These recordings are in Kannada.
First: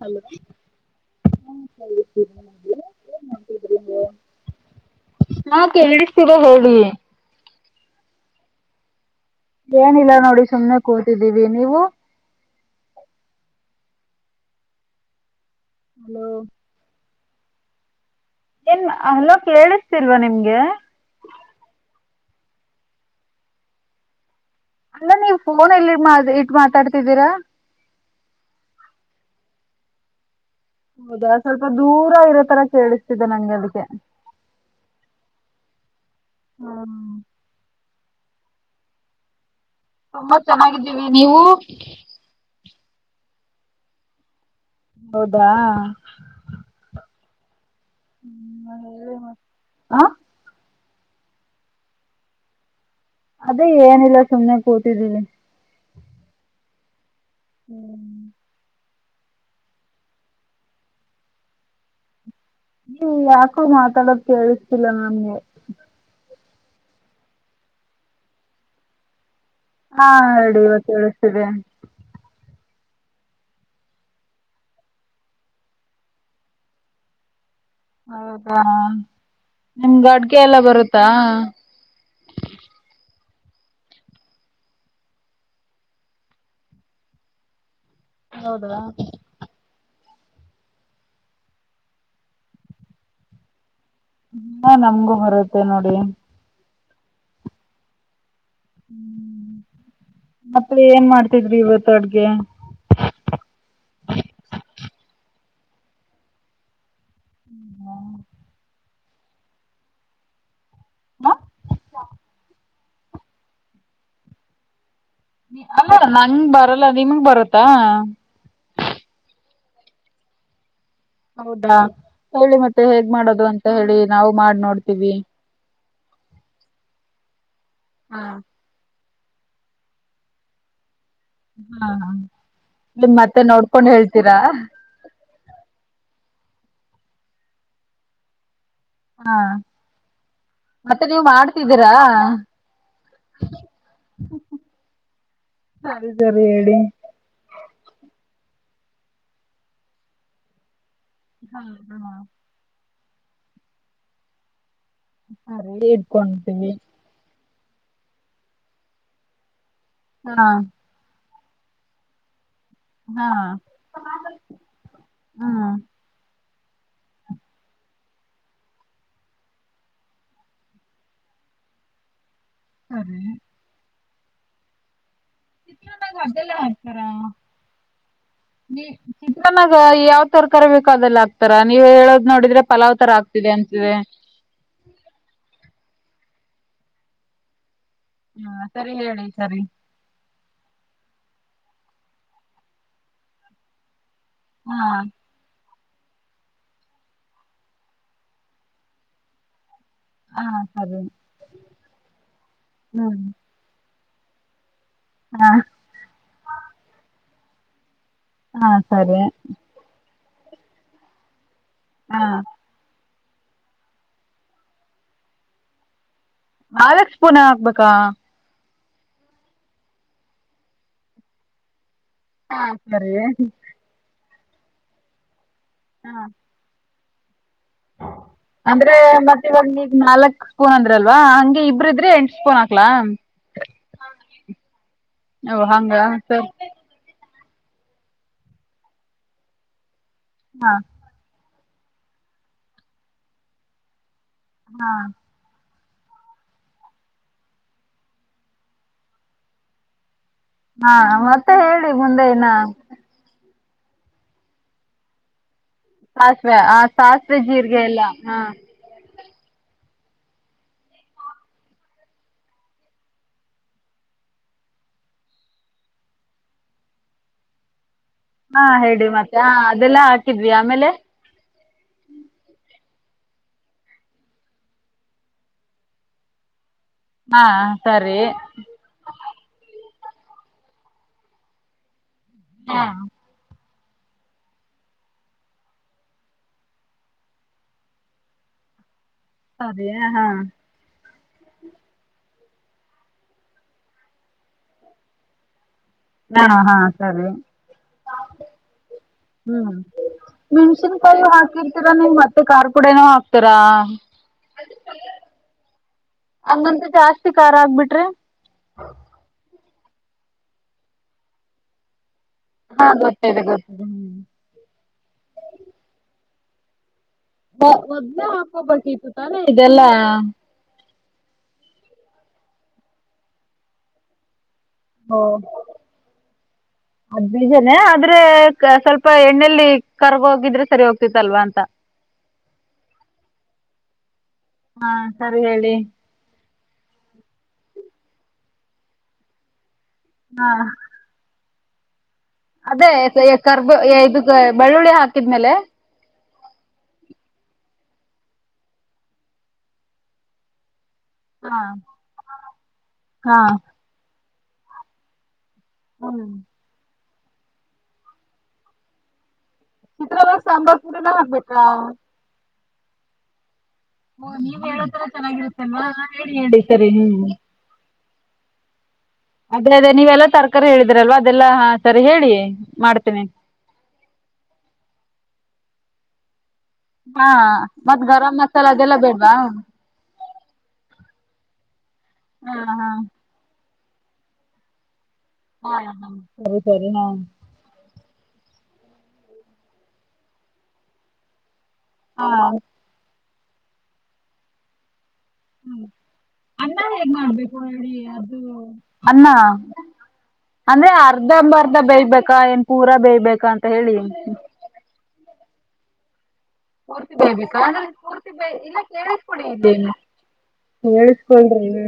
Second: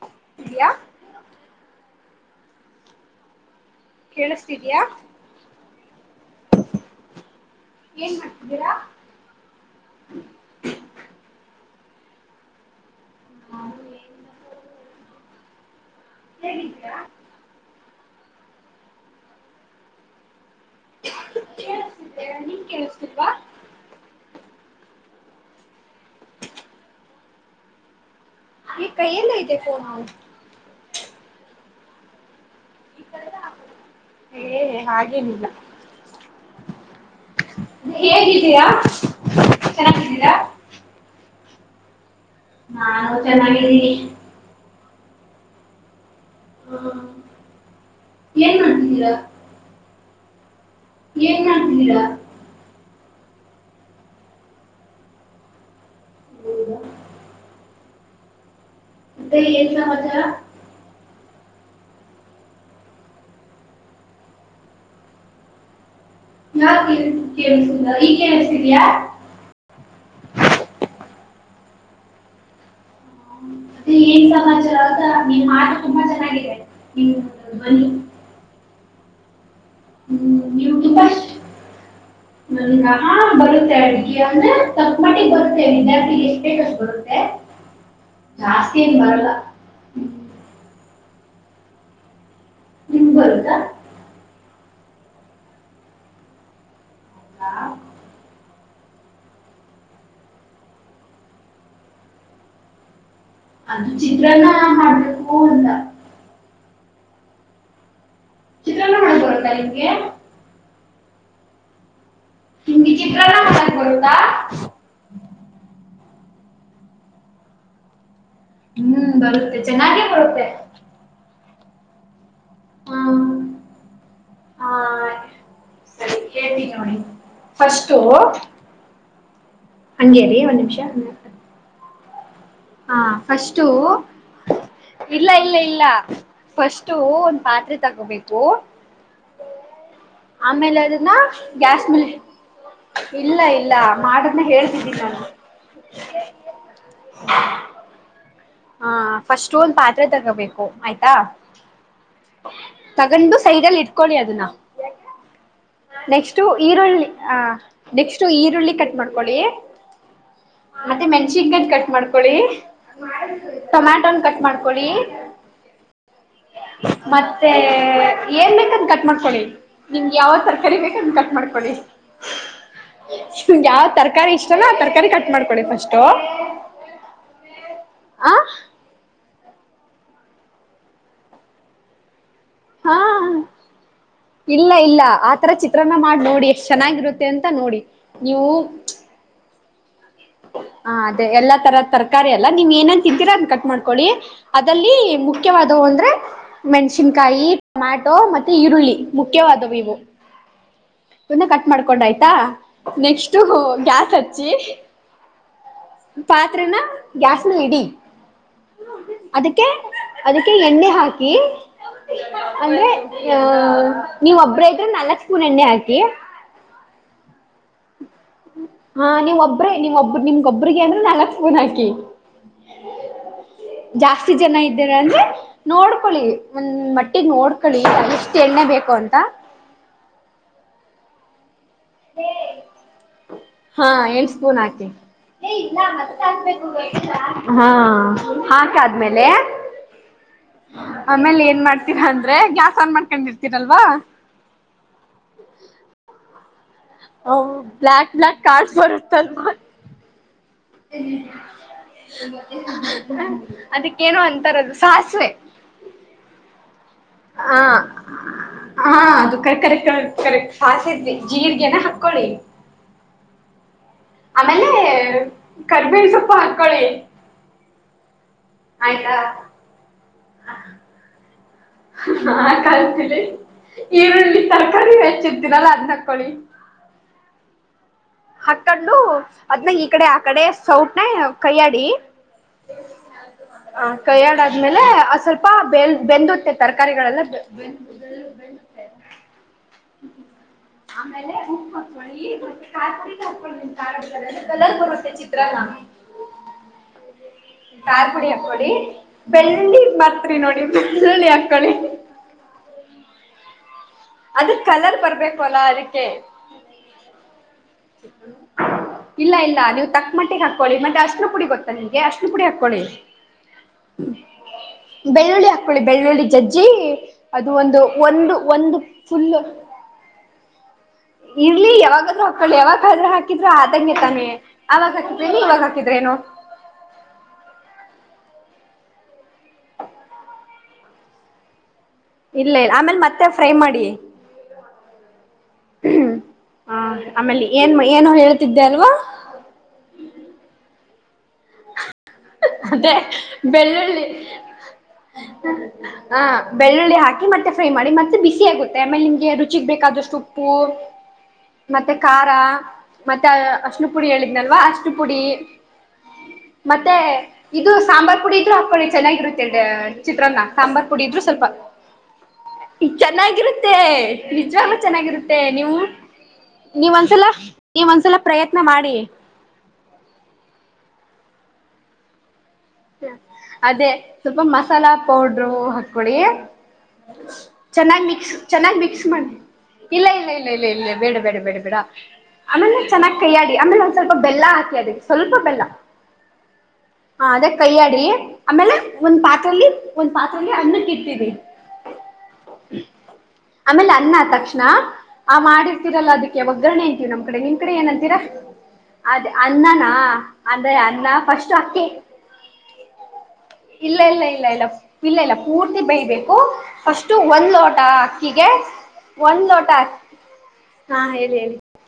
ಹ ಇದ್ಯಾ ಹ ಕೇಳಿಸ್ತಿದ್ಯಾ ನಾ ಕೇಳತರ ಹೇಳಿ ಏನ್ ಮಾಡ್ತಿದ್ದೀರಾ ಏನಿಲ್ಲ ನೋಡಿ ಸುಮ್ನೆ ಕೂತಿದ್ದೀವಿ ನೀವು ಹ ಹೇಗಿದ್ದೀರಾ ಏನ್ ಅಲೋ ಕೇಳಿಸ್ತಿಲ್ವಾ ನಿಮ್ಗೆ ಕೇಳಿಸ್ತಿದ್ದೇರ ನೀನ್ ಕೇಳಸ್ತಿಲ್ವಾ ಅಲ್ಲ ನೀವ್ ಫೋನ್ ಎಲ್ಲಿ ಮಾ ಇಟ್ ಮಾತಾಡ್ತಿದ್ದೀರಾ ಈ ಕೈ ಎಲ್ಲ ಐತೆಫೋನ ಅವನ್ ಹೌದಾ ಸ್ವಲ್ಪ ದೂರ ಇರೋ ತರ ಕೇಳಿಸ್ತಿದೆ ನಂಗೆ ಅದಕ್ಕೆ ಏ ಹಾಗೇನಿಲ್ಲ ಹ್ಮ ಹೇಗಿದೀಯಾ ತುಂಬಾ ಚೆನ್ನಾಗಿದ್ದೀವಿ ನೀವು ನಾನು ಚೆನ್ನಾಗಿದ್ದೀವಿ ಹೌದಾ ಹಾ ಏನ್ ಮಾಡ್ತಿದ್ದೀರಾ ಹಂ ಏನ್ ಮಾಡ್ತಾ ಇದೀರ ಅದೇ ಏನಿಲ್ಲ ಸುಮ್ನೆ ಕೂತಿದೀನಿ ಇ ಹೂ ಮತ್ತೆ ಏನು ಸಮಾಚಾರ ನೀ ಯಾಕೋ ಮಾತಾಡೋದ ಕೇಳಿಸತಿಿಲ್ಲ ನನ್ಗೆ ಯಾ ಕೇಳಿಸುದ ಈಗ ಕಸಿದಯಾ ಹಾ ರಡಿ ಇವತ್ತು ಹೇಳೇಳ್ತಿದೆ ಮತ್ತೆ ಏನ್ ಸಮಾಚಾರ ಆತಾ ನೀನ್್ ಆಟ ತುಂಬಾ ಚೆನ್ನಾಗಿದೆ ನಿ ಹೌದಾ ನಿಮ್ಗೆ ಹೂ ಅಡ್ಗೆ ಎಲ್ಲ ನೀವು ಬರುತ್ತಾ ಬರುತ್ತೆ ಅಡ್ಗೆ ಅಂದ್ರೆ ತಕ್ ಮಟ್ಟಿಿಗೆ ಬರುತ್ತೆ ವಿದ್ಯಾರ್ಥಿ ಎಷ್ಟ ಬೇಕಷ್ಟು ಬರುತ್ತೆ ಜಾಸ್ತಿ ಹೌದಾ ಏನ್ ಬರಲ್ಲ ಹ್ಮ್. ನಿಮ್ ಗೆ ಬರುತ್ತಾ ಹಾ ನಮ್ಗೂ ಬರುತ್ತೆ ನೋಡಿ ಹಾ ಹೂ ಮತ್ತೆ ಏನ್ ಮಾಡ್ತಿದ್್ರಿ ಇವತ್ತು ಅಡ್ಗೆ ಹನ್ನ ಹಾ ಲ್ಲ ಮಳಕರಂದಾ ಇಗ ಹಾ ಹ ಚಿ ಪ್ರಣಾಮ ನಕದ ಅಲ್ಲ ನಂಗೆ ಬರಲ್ಲ ನಿಮಗ್ ಬರತ್ತಾ ಹೂ ಬರುತ್ತೆ ಚೆನ್ನಾಗೇ ಬರುತ್ತೆ ಹೌದಾ ಹೇಳಿ ಮತ್ತೆ ಹೇಗ್ ಹ್ಮ್ ಮಾಡೋದು ಅಂತ ಹೇಳಿ ನಾವು ಮಾಡ್ ಹಾ ನೋಡ್ತೀವಿ ಸರಿ ಹೇಳ್ತೀನಿ ನೋಡಿ ಫಸ್ಟು ಹಾ ಹಂಗೇರಿ ಒಂದ್ ನಿಮಿಷ ಹಾ ಹ ಹಾ ಫಸ್ಟು ಇಲ್ಲ ಇಲ್ಲ ಇಲ್ಲ ಫಸ್ಟು ಒಂದ್ ಪಾತ್ರೆ ತಗೋಬೇಕು ಹಾ ಆಮೇಲೆ ಮತ್ತೆ ಅದನ್ನ ನೀವ್ ಗ್ಯಾಸ್ ಮಾಡ್ತಿದ್ದೀರಾ ಮಿಲ್ ಇಲ್ಲ ಇಲ್ಲ ಮಾಡನ್ನ ಹೇಳ್ತಿದ್ದಿ ನಾನು ಸರಿ ಸರಿ ಹೇಳಿ ಹ ಹ ಫಸ್ಟ್ ಒಂದ್ ಪಾತ್ರೆ ತಗೋಬೇಕು ಆಯ್ತಾ ಹಾ ಹಾ ತಗೊಂಡು ಸೈಡ್ಲ್ ಇಟ್ಕೊಳ್ಳಿ ಅದನ್ನ ಸರಿ ನೆಕ್ಸ್ಟ್ ಇಡ್ಕೊಂತೀವಿ ಈರುಳ್ಳಿ ಆ ನೆಕ್ಸ್ಟ್ ಈರುಳ್ಳಿ ಕಟ್ ಮಾಡ್ಕೊಳ್ಳಿ ಹಾ ಚಿಕ್ಕನ್ ಕಟ್ ಮಾಡ್ಕೊಳ್ಳಿ ಹಾ ಟೊಮ್ಯಾಟೊನ ಕಟ್ ಮಾಡ್ಕೊಳ್ಳಿ ಹಾ ಮತ್ತೆ ಏನ್ ಬೇಕಂದ್ ಕಟ್ ಮಾಡ್ಕೊಡಿ ನಿಮ್ಗೆ ಯಾವ ತರಕಾರಿ ಬೇಕು ಕಟ್ ಮಾಡ್ಕೊಡಿ ಸರಿ ನಿಗೆ ಯಾವ್ ತರಕಾರಿ ಇಷ್ಟಲ್ಲ ತರಕಾರಿ ಕಟ್ಟ ಮಾಡ್ಕೊಳ್ಳಿ ಫಸ್ಟು ಚಿತ್ರಾನ್ನಾಗ ಆ ಚಿನಾಗ ಯಾವ್ ತರಕಾರಿ ಬೇಕು ಅದೆಲ್ಲ ಆಗ್ತಾರ ನೀವ್ ಹೇಳ ಹಾ ಇಲ್ಲ ಇಲ್ಲ ಆತರ ಚಿತ್ರನ್ನ ಮಾಡ ನೋಡಿ ಎಷ್ಟ್ ಚೆನ್ನಾಗಿರುತ್ತೆ ಅಂತ ನೋಡಿ ನೀವು ಹಾ ಸರಿ ಹೇಳಿ ಸರಿ ಹ ಅದೇ ಎಲ್ಲಾ ತರದ ತರಕಾರಿ ಎಲ್ಲಾ ನೀವ್ ಏನನ್ ತಿದ್ದೀರಾ ಅದನ್ ಕಟ್ ಮಾಡ್ಕೊಳ್ಳಿ ಹಾ ಅಲ್ಲಿ ಮುಖ್ಯವಾದ ಅ ಅಂದ್ರೆ ಮೆಣ್ಸಿನ್ಕಾಯಿ ಟೊಮ್ಯಾಟೊ ಮತ್ತೆ ಈರುಳ್ಳಿ ಮುಖ್ಯವಾದವು ಇವು ಹಾ ಸರಿ ತುನ್ನ ಕಟ್ ಮಾಡ್ಕೊಂಡ ಆಯ್ತಾ ಹ್ಮ್ ನೆಕ್ಸ್ಟಗ್ಯಾಸ್ ಹಚ್ಚಿ ಹಾ ಪಾತ್ರೆನ ಗ್ಯಾಸ್ನ ಇಡಿ ಹಾ ಸರಿ ಅದಕ್ಕೆ ಅದಕ್ಕೆ ಎಣ್ಣೆ ಹಾಕಿ ಹಾ ಅಂದ್ರೆ ಹ ನೀವ್ ಒಬ್ರ ಇದ್ರೆ ನಾಲ್ಕ್ ಸ್ಪೂನ್ ಎಣ್ಣೆ ಹಾಕಿ ಆಾವಕ್ ಸ್ ಪೂಣ ಹಾಕ್ಬೇಕಾ ಹಾ ನೀವ್ ಒಬ್ಬ್ರೇ ನೀವ್ ಒಬ್ಬ್ನಿಮ್ಗೊಬ್ರಿಗೆ ಅಂದ್ರೆ ನಲ್ತ್ ಫೋನ್ ಹಾಕಿ ಹಾ ಸರಿ ಜಾಸ್ತಿ ಜನ ಇದ್ದೇನೆ ಅಂದ್ರೆ ಹಾ ನೋಡ್ಕೊಳ್ಳಿ ಒಂದ್ ಮಟ್ಟಿಗೆ ನೋಡ್ ಅಂದ್ರೆ ಮತ್ತೆ ಇವಾಗಗ್ ನಾಲ್ಕ್ ಸ್ಪೂನ್ ಅಂದ್ರಲ್ವಾ ಹ ಇದ್ರೆ ಎಂೋನಕ್ಲಾ ಹಾ ಎ ಸ್ಪೂನ್ ಹಾಕ ಓ ಹಂಗ ಸರಿ ಹಾ ಹಾಕಾದ್ಮೇಲೆ ಹಾ ಆಮೇಲೆ ಏನ್ ಮಾಡ್ತೀರಾ ಅಂದ್ರೆ ಗ್ಯಾಸ್ ಆನ್ ಮಾಡ್ಕೊಂಡ್ ಇರ್ತೀರಲ್ವಾ ಹಾ ಹ ಬ್ಲಯಕ್ ಬ್ಲಯಕ್ ಕಾರಾರ್ಡ್ ಬರುತ ಮ [unintelligible] [inaudible] ಹಾ ಮತ್ತೆ ಹೇಳಿ ಮುಂದೆ ್ ಇನ್ನ ಅದಕ್ಕೇನೋ ಅಂತಾರದು ಸಾಸಿವೆ ಸಾಸಿವೆ ಆ ಸಾಸಿವೆ ಜೀರಿಗೆ ಎಲ್ಲ ಹಾ ರ್ ಕರೆಕ್ ಕಕ್ ಕರೆಕ್ ಕಾಸಿದ್ವಿ ಜೀರ್ಗೆನ ಹಾಕ್ಕೊಳ್ಳಿ ಆಮೇಲೆ ಕರಿಬೇಳ ಸೊಪ್ಪ ಹಾಕೊಳ್ಳಿ ಹಾ ಹೇಳಿ ಆಯ್ತಾ ಮತ್ತೆ ಹ ಅದೆಲ್ಲ ಹಾಕಿದ್ವಿ ಆಮೇಲೆ ನಾ ಕಾಣ ಈರುಳ್ಳಿ ತರಕಾರಿ ಹೆಚ್ಚಿದ್ದೀರಲ್ಲ ಅದ ಹಾಕ್ಕಳಿ ಹಾ ಸರಿ ಹಾಕ್ಕೊಂಡು ಅದ್ನ್ನ ಈ ಕಡೆ ಆ ಕಡೆ ಸೌಟ್ ನ ಕಯಡಿ ಹಾ ಹ ಕೈಯಡಾದ್ಮೇಲೆ ಅ ಸ್ವಲ್ಪ ಬೆಲ್ ಬೆಂದುತ್ತೆ ತರಕಾರಿಗಳೆಲ್ಲ ಬೆಳತ ಅದೆಯ ಹಾ ಆೇಲೆ ಉಪ್ಪು ಹಾಕೊಳ್ಳಿ ಈಗ ಹಕೊಳ್ಳಿ ನಿಮ ಕ ಕಲರ್ ಬರುತ್ತೆ ಚಿತ್ರಲ್ಲ ಹಾ ಹಾ ಸರಿ ಖಾರ ಪುಡಿ ಹಾಕೊಳ್ಳಿ ಹ್ಮ್ ಬೆಳ್ಳುಳ್ಳಿ ಮರ್ತ್ರಿ ನೋಡಿ ಮೆಣ್ಸಿನ್ಕಾಯಿ ಬೆಳ್ಳುಳ್ಳಿ ಹಾಕೊಳ್ಳಿ ಹಾಕಿರ್ತೀರಾ ನೀವು ಮತ್ತೆ ಕಾರ್ ಕೂಡನೋ ಹಾಕ್ತಾರಾ ಅದ್ರ ಕಲರ್ ಬರ್ಬೇಕು ಅಲ್ಲಾ ಅದಕ್ಕೆ ಹಂಗಂತ ಜಾಸ್ತಿ ಖಾರ ಆಗ್ಬಿಟ್ರೆ ಇಲ್ಲ ಇಲ್ಲ ನೀವು ತಕ್ ಮಟ್ಟಿಗೆ ಹಾಕ್ಕೊಳ್ಳಿ ಮತ್ತೆ ಅಷ್ಟರು ಪುಡಿ ಗೊತ್ತಾ ನಿಂಗೆ ಅಷ್ಟ ಪುಡಿ ಹಾಕೊಳ್ಳಿ ಹಾ ಗೊತ್ತಿದೆ ಗೊತ್ತಿದೆ ಬೆಳ್ಳುಳ್ಳಿ ಹಾಕ್ಕೊಳ್ಳಿ ಬೆಳ್ಳುಳ್ಳಿ ಜಜ್ಜಿ ಜಿ ಅದು ಒಂದು ಒಂದು ಒಂದು ಫುಲ್ ಇದೆಲ್ಲ ಇರ್ಲಿ ಯಾವಾಗಾದ್ರೂ ಮಕ್ಕಳು ಯಾವಾಗ ಹದ್ರ ಹಾಕಿದ್ರು ಆದಂಗೆ ತಾನೆ ಓ ಅದಜ ಆದ ಆದ್ರೆ ಸ್ವಲ್ಪ ಎಣ್ಣೆಯಲ್ಲಿ ಕರ್ಗೋಗಿದ್ರೆ ಸರಿ ಹೋಗ್ತಿತ್ತಲ್ವಾ ಅಂತ ಇಲ್ಲ ಇಲ್ಲ ಆಮೇಲೆ ಮತ್ತೆ ಫ್ರೈ ಮಾಡಿ ಹಾ ಸರಿ ಹೇಳಿ ಹ್ಮ್ ಆ ಆಮೇಲೆ ಏನ್ ಏನು ಹೇಳ್ತಿದ್ದೆ ಅಲ್ವಾ ಹಾ ಅದೇ ಅತ್ತೇ ಕರ್ಬ ಬೆಳ್ಳುಳ್ಳಿ ಇದು ಬೆಳ್ಳುಳ್ಳಿ ಹಾಕಿದ್ಮೇಲೆ ಹ ಬೆಳ್ಳುಳ್ಳಿ ಹಾಕಿ ಮತ್ತೆ ಫ್ರೈ ಮಾಡಿ ಮತ್ತೆ ಬಿಸಿ ಆಗುತ್ತೆ ಆಮೇಲೆ ನಿಮ್ಗೆ ರುಚಿಗೆ ಬೇಕಾದಷ್ಟು ಉಪ್ಪು ಹಾ ಮತ್ತೆ ಖಾರ ಮತ್ತೆ ಹಾ ಅಷ್ಟ್ಣ ಪುಡಿ ಹೇಳಿದ್ನಲ್ವಾ ಅಷ್ಟ ಪುಡಿ ಹ್ಮ್ ಮತ್ತೆ ಇದು ಸಾಂಬಾರ್ ಪುಡಿ ಇದ್ರು ಹಾಕ್ಕೊಳ್ಳಿ ಚೆನ್ನಾಗಿರುತ್ತೆ ಚಿತ್ರದಾಗ ಚಿತ್ರನ್ನ ಸಾಂಬಾರ್ ಪುಡಿ ಪುಡಿನ ಇದ್ರರು ಸ್ವಲ್ಪ ಹಾಕ್ಬೇಕಾ ಚೆನ್ನಾಗಿರುತ್ತೆ ಓ ನೀವ್ ನಿಜವಾಗಲ ಹೇಳೋತರ ಚೆನ್ನಾಗಿರುತ್ತೆ ನೀವು ಚೆನ್ನಾಗಿರುತ್ತಲ್ವಾ ಹಾ ಹೇಳಿ ಹೇಳಿ ಸರಿ ನೀವೊಂದ್ಸಲ ಹ್ಮ್ ನೀವ ಒಂದ್ಸಲ ಪ್ರಯತ್ನ ಮಾಡಿ ಅದ್ರೆ ಅದೇ ನೀವೆಲ್ಲಾ ತರಕಾರಿ ಹೇಳಿದ್ರಲ್ವಾ ಅದೆಲ್ಲಾ ಹಾ ಸರಿ ಹೇಳಿ ಮಾಡ್ತೀನಿ ಅದೇ ಸ್ವಲ್ಪ ಮಸಾಲಾ ಪೌಡ್ರು ಹಾಕ್ಕೊಡಿ ಹಾ ಮತ್ ಚೆನ್ನಾಗಿ ಮಿಕ್ಸ್ ಗರಂ ಮಸಾಲ ಚೆನ್ನಾಗಿ ಅದೆಲ್ಲ ಮಿಕ್ಸ್ ಬೇಡ್ವಾ ಮಾಡಿ ಇಲ್ಲ ಇಲ್ಲ ಇಲ್ಲ ಇಲ್ಲ ಇಲ್ಲ ಬೇಡ ಬೇಡ ಬೇಡ ಬೇಡ ಹಾ ಆಮೇಲೆ ಹಾ ಚನ್ನಾಗ್ ಕೈಯ್ಯಾಡಿ ಆಮೇಲೆ ಒಂದ್ ಸ್ವಲ್ಪ ಬೆಲ್ಲ ಹಾಕಿ ಅದಕ್ಕೆ ಸ್ವಲ್ಪ ಬೆಲ್ಲ ಹಾ ಹಾ ಸರಿ ಸರಿ ಹಾ ಹ ಅದೇ ಕೈಯ್ಯಾಡಿ ಆಮೇಲೆ ಒಂದ್ ಪಾತ್ರೆಯಲ್ಲಿ ಒಂದ್ ಪಾತ್ರೆಯಲ್ಲಿ ಅನ್ನಕ್ಕೆ ಇಡ್ತೀರಿ ಹಾ ಆಮೇಲೆ ಅನ್ನ ತಕ್ಷಣ ಆ ಮಾಡಿರ್ತೀರಲ್ಲ ಅದಕ್ಕೆ ಒಗ್ಗರಣೆ ಅಂತೀವ ನಮ್ ಕಡೆ ನಿಮ್ ಕಡೆ ಏನಂತೀರಾ ಅನ್ನ ಅದೇ ಅನ್ನನಾ ಅಂದ್ರೆ ಅನ್ನ ಫಸ್ಟ್ ಅಕ್ಕೆ ಅಕ್ಕಾಯಏನ್ ಪೂರಾ ಬೇಬೇಕಾ ಅಂತ ಹೇಳಿ ಇಲ್ಲ ಇಲ್ಲ ಇಲ್ಲ ಇಲ್ಲ ಪೂರ್ತಿ ಬೇಯಬೇಕು ಪೂರ್ತಿ ಫಸ್ಟು ಒಂದು ಬೇಯ್ಬೇಕಾ ಲೋಟ ಅಂದ್ರೆ ಪೂರ್ತಿ ಅಕ್ಕಿಗೆ ಒಂದು ಲೋಟ ಅಕ್ಕಿ ಹಾ ಹೇಳಿ ಹೇಳಿ ಹೇಳ್ಸ್ಕೊಳ್ರಿ ಹ್ಮ್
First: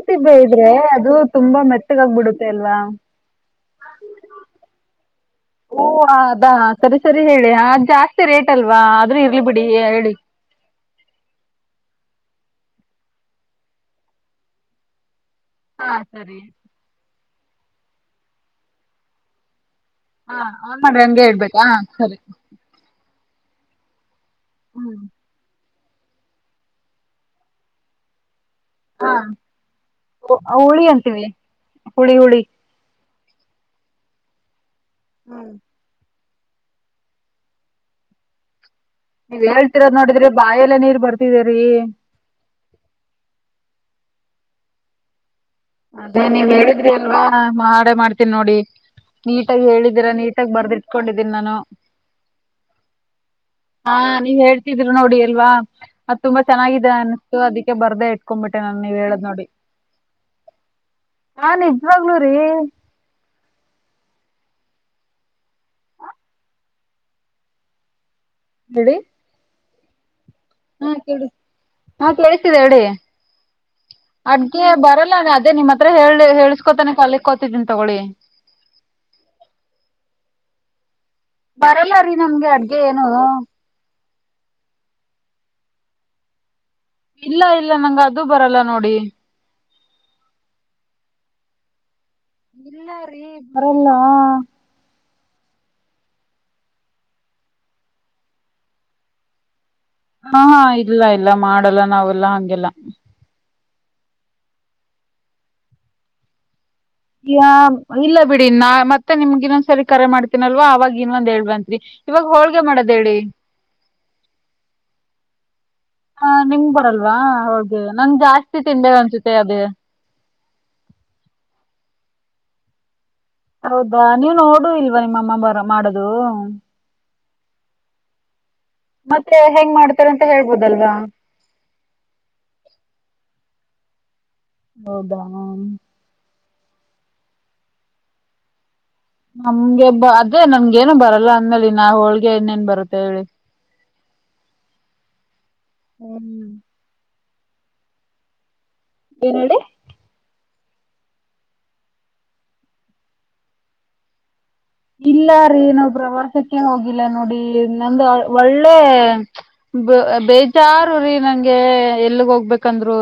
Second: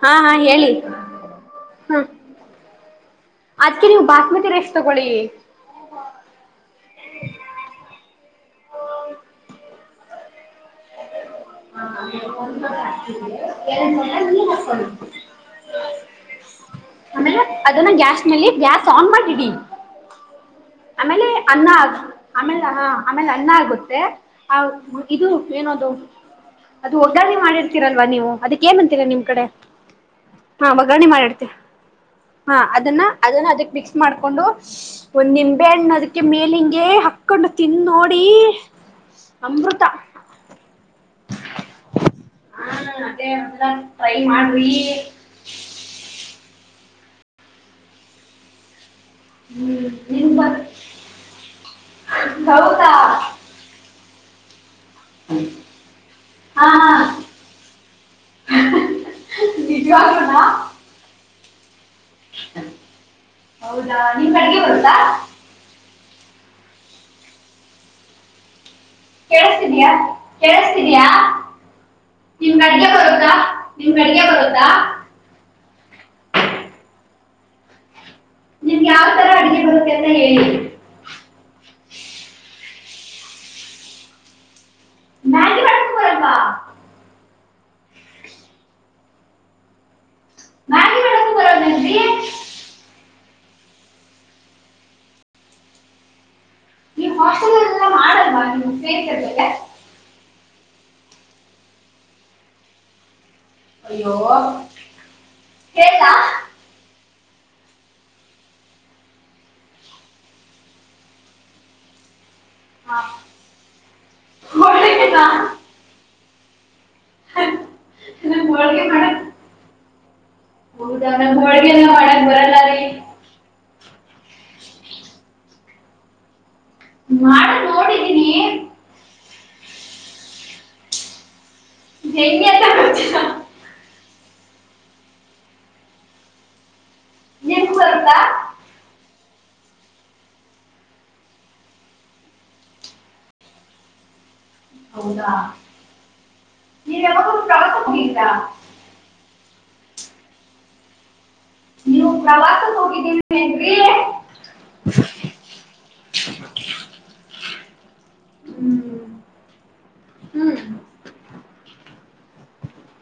ಹಾ ಹಾ ಹೇಳಿ ಬೇದ್ರೆ ಅದು ತುಂಬಾ ಮೆತ್ತಗಾಗಬಿಡುತ್ತೆ ಅಲ್ವಾ ಅದ್ಕ ನೀವು ಬಸ್ಮತಿ ರೈಸ್ ತಗೊಳ್ಳಿ ಓ ಅದಾ ಸರಿ ಸರಿ ಹೇಳಿ ಹಾಗ ಜಾಸ್ತಿ ಮೆ ರೇಟ್ ಅಲ್ವಾ ಆದ್ರೂ ಇರ್ಲಿ ಬಿಡಿ ಹೇಳಿ [inaudible] ಹಾ ಸರಿ ಅಂದ್ರೆ ಅದನ್ನ ಗ್ಯಾಸ್ ನಲ್ಲಿ ಗ್ಯಾಸ್ ಆನ್ ಮಾಡಿಡಿ ಹಾ ಆನ್ ಮಾಡಿ ಹಂಗೆ ಆಮೇಲೆ ಇಡ್ಬೇಕಾ ಅನ್ನ ಆ ಸರಿ ಆಮೇಲೆ ಆಮೇಲೆ ಅನ್ನ ಆಗುತ್ತೆ ಆ ಇದು ಏನದು ಅದು ಒಗ್ಗರಣೆ ಮಾಡಿರ್ತೀರಲ್ವಾ ನೀವು ಅದಕ್ಕೆ ಏನ್ಂತೀರ ನಿಮ್ ಕಡೆ ಹಾ ಹುಳಿ ಒಗರಣೆ ಅಂತೀವಿ ಮಾಡಿಡ್ತ ಹುಳಿ ಹುಳಿ ಹಾ ಅದನ್ನ ಅದನ್ನ ಅದಕ್ ಮಿಕ್ಸ್ ಮಾಡಕೊಂಡು ಒಂದು ನಿಂಬೆ ಹಣ್ಣ ಅದ ಅ ಮೇಲಿಂಗೆ ಹಕ್ಕೊಂಡು ತಿನ್ ನೋಡಿ ನೀವ್ ಅಮೃತ ಹೇಳ್ತಿರೋದ್ ನೋಡಿದ್ರಿ ಬಾಯ ಎಲ್ಲ ನೀರ್ ಬರ್ತಿದರಿ ಹಾ ಅದೇ ಒಂದ್ಸಲ ಟ್ರೈ ಮಾಡ್ರಿ ಅದೇ ನೀವ್ ಹೇಳಿದ್ರಿ ಅಲ್ವಾ ಮಾಡೆ ಮಾಡ್ತಿವಿ ನೋಡಿ ನೀಟಾಗಿ ಹ್ಮ್, ಹೇಳಿದ್ದೀರಾ ನಿನ್ ನೀಟಾಗಿ ಬ- ಬರ್ದ್ಟ್ಕೊಂಡಿದ್ದೀನಿ ನಾನು ಹೌದಾ ಹಾ ನೀವ್ ನೋಡಿ ಎಲ್ವಾ ಅ ತುಂಬಾ ಹಾ ಚೆನ್ನಾಗಿದೆ ಅನಿಸತು ಅದಕ್ಕೆ ಬರ್ದೆೇ ಇಟ್ಕೊಂಡ್ಬಿಟ್ಟೆ ನಾನನ್ ನೀವ್ ಹೇಳದ್ ನೋಡಿ ನಿಜ [unintelligible] ನಾನ್ ಏನೆಂದೇ ಹೌದಾ ನೀನ್ [unintelligible] ಹೇಳಿ ಕೇಳಿಸ್ತಿದ್ಯಾ ಕೇಳಿಸ್ತಿದ್ಯಾ ಹಾ ಕೇಳತಿದೆೇ ನಿಮ್ಗೆ ಹೇಳಿ ಅಡ್ಗೆ ಬರುತ್ತಾ ನಿಮ್ಗೆ ಅಡ್ಗೆ ಬರುತ್ತಾ ಬರಲ್ಲ ಅದೇ ನಿಮ್ಮ ಹತ್ರ ಹೇಳಿ ಹೇಳಸ್ಕೋತಾನೆ ಕಲಿಕ್ ಕೋತಿದ್ದೀನಿ ತಗೊಳ್ಳಳಿ. ನಿಮ್ ಯಾವ್ ತರ ಅಡಗೆ ಬರುತ್ತೆ ಅಂತ ಹೇಳಿ. ಬರಲ್ಲ ರೀ ನಮ್ಗೆ ಅಡ್ಗೆ ಏನು. ಮ್ಯಾಂಗಿ ಮಾಡಕ್ ಬರಲ್ವಾ. ಇಲ್ಲ ಇಲ್ಲ ನಂಗ ಅದು ಬರಲ್ಲ ನೋಡಿ. ಮ್ಯಾಗಿ ಮಾಡೋಕು ಬರಲ್ವೇನ್ರಿ ಇಲ್ಲ ರೀ ಬರಲ್ಲ ನೀವ್ ಹಾಸ್ಟೆಲ್ ಎಲ್ಲ ಮಾಡಲ್ವಾ ನಿಮ್ಮ ಸೇತದೆ ಹಾ ಹಾ ಇಲ್ಲ ಇಲ್ಲ ಮಾಡಲ್ಲ ನಾವೆಲ್ಲಾ ಹಂಗೆಲ್ಲ ಅಯ್ಯೋ ಹೇಳತಾ [inaudible] ಅ ಇಲ್ಲ ಬಿಡಿ ನಾ ಮತ್ತೆ ನಿಮ್ಗ ಇನ್ನೊಂದ್ಸರಿ ಕರೆ ಮಾಡ್ತೀನಲ್ವ ಅವಾಗ ಇನ್ನೊಂದು ಹೇಳ್ಬಂತ್ರಿ. ಇವಾಗ ಹೊಲ್ ಹಾ ಬಳ್ಳ. [unintelligible] ಹ ನಿಮ್ ಬರಲ್ವಾ. ಹೋಗ ನನ್ ನಂಗೆ ಜಾಸ್ತಿ ಹೋಳಿಗೆ ತಿಂದೆ ಮಾಡಕ್ ಅನ್ಸುತ್ತೆ ಅದ. ಹೌದಾ ನಮ್ಗ್ ಹೋಳ್ಗೆನ ಮಾಡಕ್ ಬರಲ್ಲ ರೀ. ಹೌದಾ ನೀವು ನೋಡ ಇಲ್ವಾ ನಿಮ್ಮಮ್ಮ ಬರ ಮಾಡದು. ಮಾಡಿ ನೋಡಿದೀನಿ. ಮತ್ತೆ ಹೆಂಗ್ ಮಾಡ್ತಾರೆ ಅಂತ ಹೇಳ್ಬೋದಲ್ವಾ. ಹೆಂಗೆ ಅಂತ ಗೊತ್ತಿಲ್ಲ. ಹೌದಾ. ನಿಮಗ ಬರುತ್ತಾ. ನಮ್ಗೆ ಬ ಅದೇ ನಮ್ಗ ಏನು ಬರಲ್ಲ ಅಂದಲ್ಲಿ ನಾ ಹೋಳ್ಗೆ ಇನ್ನೇನ್ ಬರುತ್ತೆ ಹೇಳಿ. ಹೌದಾ ಹ್ಮ್ [inaudible] ಏನ್ ಹೇಳಿ ನೀವು ಪ್ರವಾಸಕ್ಕೆ ಹೋಗಿದ್ದೀ ಇಲ್ಲ ರೀ ನವು ಪ್ರವಾಸಕ್ಕೆೇ ಹೋಗಿಲ್ಲ ನೋಡಿ ನಂದು ಒಳ್ಳೆ. ಹ್ಮ್ ಬ ಹ್ಮ್ ಬೇಜಾರು ರೀ ನಂಗೆ ಎಲ್ಗ್ ಹೋಗ್ಬೇಕಂದ್ರು.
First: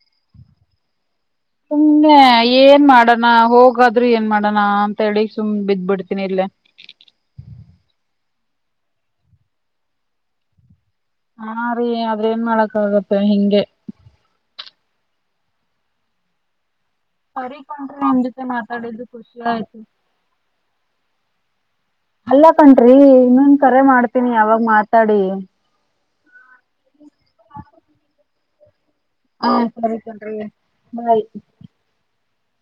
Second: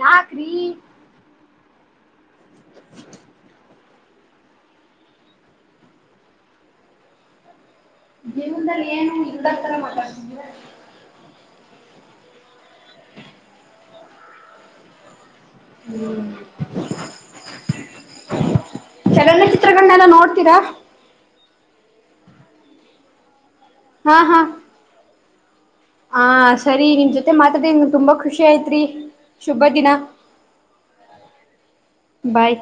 ಯಾಕ್ರೀ ಸುಮ್ನೇ ಏನ್ ಮಾಡೋಣ ಹೋಗ ಹಗಾದ್ರೂ ಏನ್ ಮಾಡೋಣ ಅಂತ ಹೇಳಿ ಸುಮ್ ಬಿದ್ದ್ ಬಿಡ್ತೀನಿ ಇಲ್ಲೆ ದೇವದಲ್ಲಿ ಏನು ಇಡರ್ತಲ್ಲ ಮಾತಾಡ್ತ ಇದೀರಾ ಹಾ ರೀ ಆದದ್ರ ಏನ್ ಮಾಡಕ್ ಆಗತ್ತೆ ಹಿಂಗೆ ಹ್ಮ್ ಕರಿಕಂಡು ನಿನ್ ಜೊತೆ ಮಾತಾಡಿದ್ದು ತುಂಬಾ ಖುಷಿಯಾಯಿತು. ಚಲನಚಿತ್ರಗಳನ್ನೆಲ್ಲ ನೋಡ್ತೀರಾ ಅಲ್ಲ ಕಣ್ರಿ ಇನ್ನೊಂದ ಕರೆ ಮಾಡ್ತೀನಿ ಯಾವಾಗ ಮಾತಾಡಿ ಹ ಸರಿ ನಿಮ ಜೊತೆ ಮಾತಾಡಂಗ ತುಂಬಾ ಖುಷಿ ಆಯತ್ರಿ ಹಾ ಸರಿ ಕಣ್ರಿ ಬಾಯ್. ಬಾಯ್